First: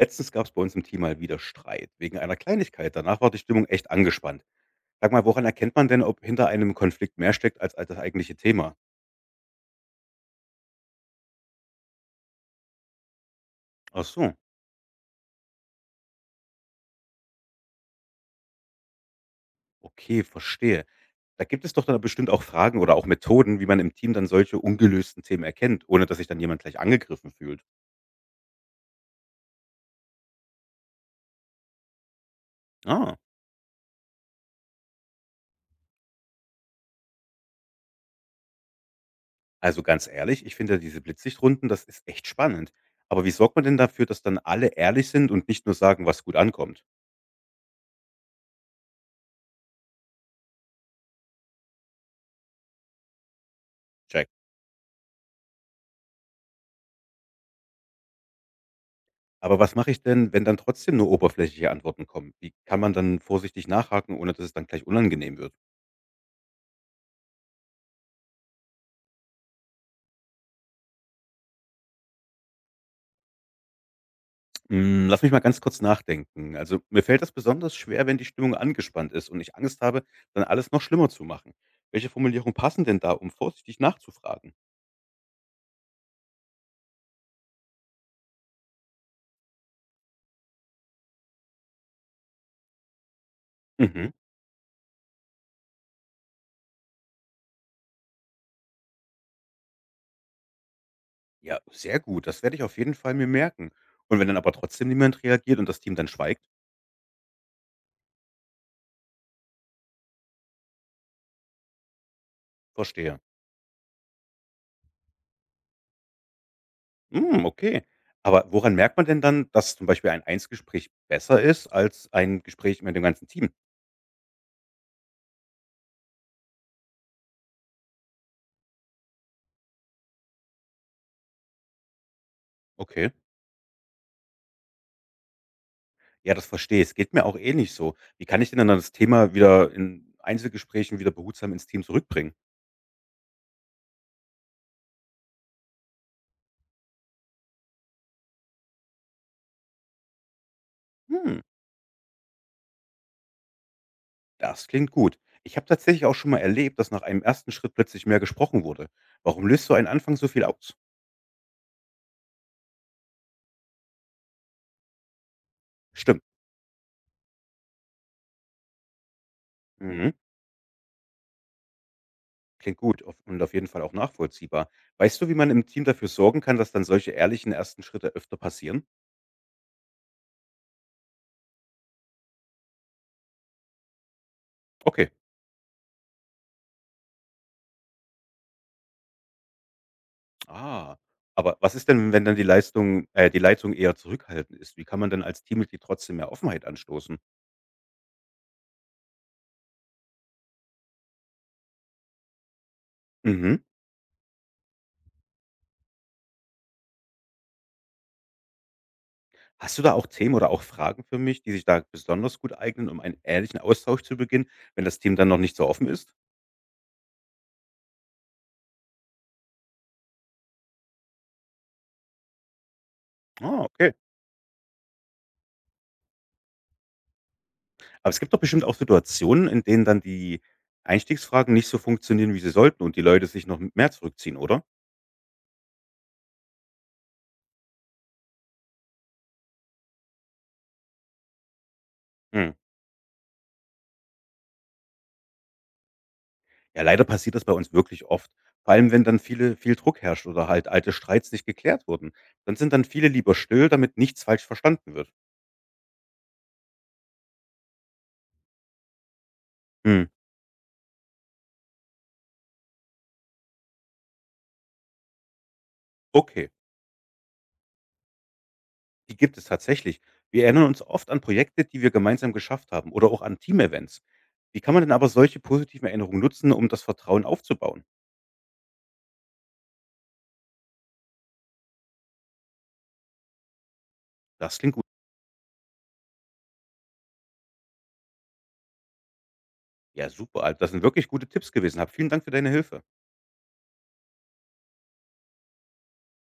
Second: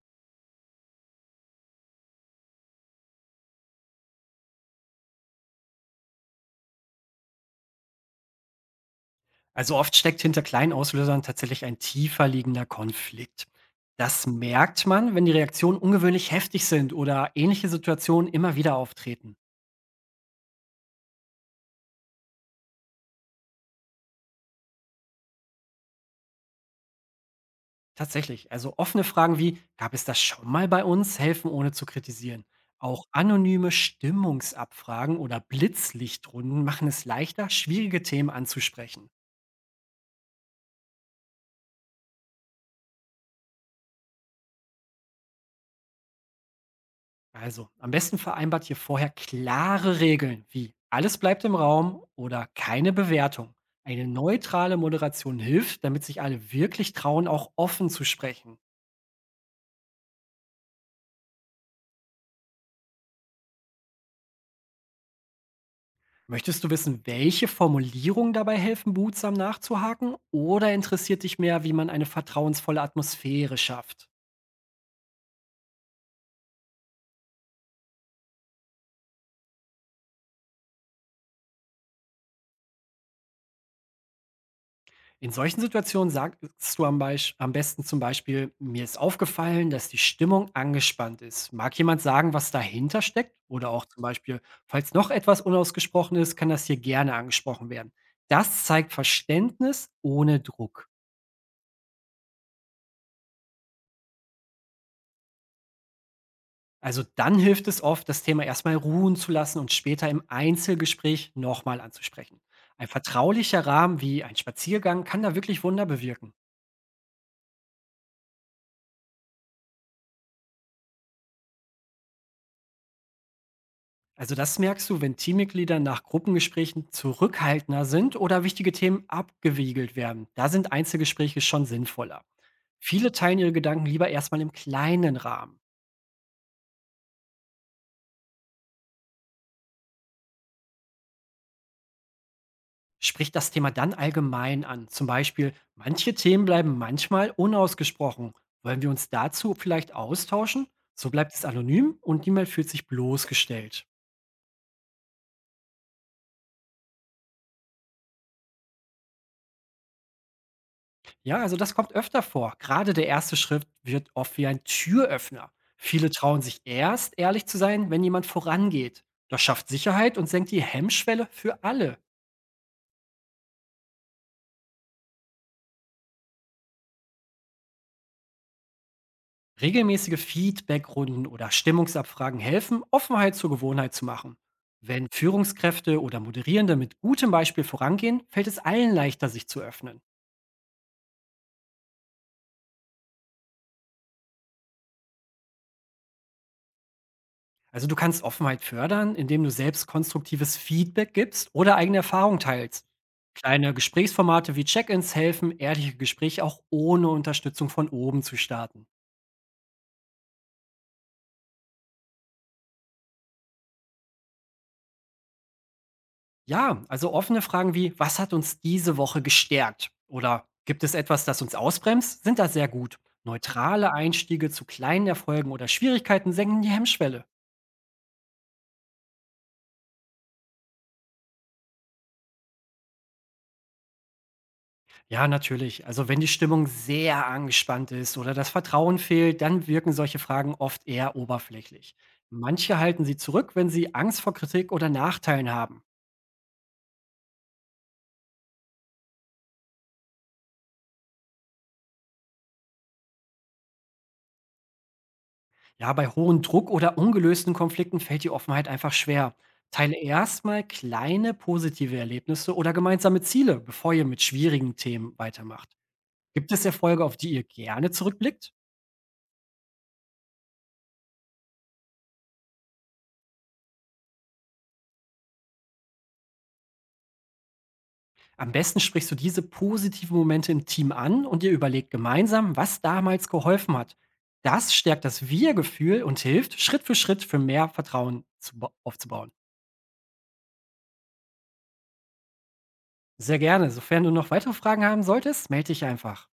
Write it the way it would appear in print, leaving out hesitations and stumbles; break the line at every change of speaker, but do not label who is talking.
Letztens gab es bei uns im Team mal wieder Streit wegen einer Kleinigkeit. Danach war die Stimmung echt angespannt. Sag mal, woran erkennt man denn, ob hinter einem Konflikt mehr steckt als das eigentliche Thema?
Also oft steckt hinter kleinen Auslösern tatsächlich ein tiefer liegender Konflikt.
Ach
Das
so,
merkt man, wenn die Reaktionen ungewöhnlich heftig sind oder ähnliche Situationen immer wieder auftreten.
okay, verstehe. Da gibt es doch dann bestimmt auch Fragen oder auch Methoden, wie man im Team dann solche ungelösten Themen erkennt, ohne dass sich dann jemand gleich angegriffen fühlt.
Tatsächlich, also offene Fragen wie, gab es das schon mal bei uns, helfen ohne zu kritisieren. Auch
Ah,
anonyme Stimmungsabfragen oder Blitzlichtrunden machen es leichter, schwierige Themen anzusprechen.
also ganz ehrlich, ich finde ja diese Blitzsichtrunden, das ist echt spannend. Aber wie sorgt man denn dafür, dass dann alle ehrlich sind und nicht nur sagen, was gut ankommt?
Also, am besten vereinbart ihr vorher klare Regeln wie alles bleibt im Raum oder keine Bewertung. Eine
Check.
neutrale Moderation hilft, damit sich alle wirklich trauen, auch offen zu sprechen.
Aber was mache ich denn, wenn dann trotzdem nur oberflächliche Antworten kommen? Wie kann man dann vorsichtig nachhaken, ohne dass es dann gleich unangenehm wird?
Möchtest du wissen, welche Formulierungen dabei helfen, behutsam nachzuhaken? Oder interessiert dich mehr, wie man eine vertrauensvolle Atmosphäre schafft?
Hm, lass mich mal ganz kurz nachdenken. Also, mir fällt das besonders schwer, wenn die Stimmung angespannt ist und ich Angst habe, dann alles noch schlimmer zu machen. Welche Formulierungen passen denn da, um vorsichtig nachzufragen?
In solchen Situationen sagst du am besten zum Beispiel, mir ist aufgefallen, dass die Stimmung angespannt ist. Mag jemand sagen, was dahinter steckt? Oder auch zum
Mhm.
Beispiel, falls noch etwas unausgesprochen ist, kann das hier gerne angesprochen werden. Das zeigt Verständnis ohne Druck.
Ja, sehr gut. Das werde ich auf jeden Fall mir merken. Und wenn dann aber trotzdem niemand reagiert und das Team dann schweigt,
Also dann hilft es oft, das Thema erstmal ruhen zu lassen und später im Einzelgespräch nochmal anzusprechen. Ein
verstehe.
vertraulicher Rahmen wie ein Spaziergang kann da wirklich Wunder bewirken.
Hm, okay. Aber woran merkt man denn dann, dass zum Beispiel ein Einsgespräch besser ist als ein Gespräch mit dem ganzen Team?
Also das merkst du, wenn Teammitglieder nach Gruppengesprächen zurückhaltender sind oder wichtige Themen abgewiegelt werden. Da sind Einzelgespräche schon sinnvoller.
Okay.
Viele teilen ihre Gedanken lieber erstmal im kleinen Rahmen.
Ja, das verstehe ich. Es geht mir auch ähnlich so. Wie kann ich denn dann das Thema wieder in Einzelgesprächen wieder behutsam ins Team zurückbringen?
Sprich das Thema dann allgemein an. Zum Beispiel, manche Themen bleiben manchmal unausgesprochen. Wollen wir uns dazu vielleicht austauschen? So bleibt
Hm,
es anonym und niemand fühlt sich bloßgestellt.
das klingt gut. Ich habe tatsächlich auch schon mal erlebt, dass nach einem ersten Schritt plötzlich mehr gesprochen wurde. Warum löst so ein Anfang so viel aus?
Ja, also das kommt öfter vor. Gerade der erste Schritt wird oft wie ein Türöffner. Viele
Stimmt.
trauen sich erst, ehrlich zu sein, wenn jemand vorangeht. Das schafft
Mhm.
Sicherheit und senkt die Hemmschwelle für alle.
Klingt gut und auf jeden Fall auch nachvollziehbar. Weißt du, wie man im Team dafür sorgen kann, dass dann solche ehrlichen ersten Schritte öfter passieren?
Regelmäßige Feedbackrunden oder Stimmungsabfragen helfen, Offenheit zur Gewohnheit zu machen. Wenn
Okay.
Führungskräfte oder Moderierende mit gutem Beispiel vorangehen, fällt es allen leichter, sich zu öffnen.
Ah. Aber was ist denn, wenn dann die Leitung eher zurückhaltend ist? Wie kann man denn als Teammitglied trotzdem mehr Offenheit anstoßen?
Also du kannst Offenheit fördern, indem du selbst konstruktives Feedback gibst oder eigene Erfahrungen teilst.
Mhm.
Kleine Gesprächsformate wie Check-ins helfen, ehrliche Gespräche auch ohne Unterstützung von oben zu starten.
Hast du da auch Themen oder auch Fragen für mich, die sich da besonders gut eignen, um einen ehrlichen Austausch zu beginnen, wenn das Team dann noch nicht so offen ist?
Ja, also offene Fragen wie, was hat uns diese Woche gestärkt? Oder gibt es etwas, das uns ausbremst? Sind da sehr gut.
Ah, okay.
Neutrale Einstiege zu kleinen Erfolgen oder Schwierigkeiten senken die Hemmschwelle.
Aber es gibt doch bestimmt auch Situationen, in denen dann die Einstiegsfragen nicht so funktionieren, wie sie sollten und die Leute sich noch mehr zurückziehen, oder?
Ja, natürlich. Also wenn die Stimmung sehr angespannt ist oder das Vertrauen fehlt, dann wirken solche Fragen oft eher oberflächlich.
Hm.
Manche halten sie zurück, wenn sie Angst vor Kritik oder Nachteilen haben.
Ja, leider passiert das bei uns wirklich oft. Vor allem, wenn dann viel Druck herrscht oder halt alte Streits nicht geklärt wurden. Dann sind dann viele lieber still, damit nichts falsch verstanden wird.
Ja, bei hohem Druck oder ungelösten Konflikten fällt die Offenheit einfach schwer. Teile
Hm.
erstmal kleine positive Erlebnisse oder gemeinsame Ziele, bevor ihr mit schwierigen Themen weitermacht.
Okay.
Gibt es Erfolge, auf die ihr gerne zurückblickt?
Die gibt es tatsächlich. Wir erinnern uns oft an Projekte, die wir gemeinsam geschafft haben oder auch an Teamevents. Wie kann man denn aber solche positiven Erinnerungen nutzen, um das Vertrauen aufzubauen?
Am besten sprichst du diese positiven Momente im Team an und ihr überlegt gemeinsam, was damals geholfen hat.
Das klingt
Das
gut.
stärkt das Wir-Gefühl und hilft, Schritt für mehr Vertrauen aufzubauen.
Ja, super. Also, das sind wirklich gute Tipps gewesen. Hab vielen Dank für deine Hilfe.
Sehr gerne. Sofern du noch weitere Fragen haben solltest, melde dich einfach.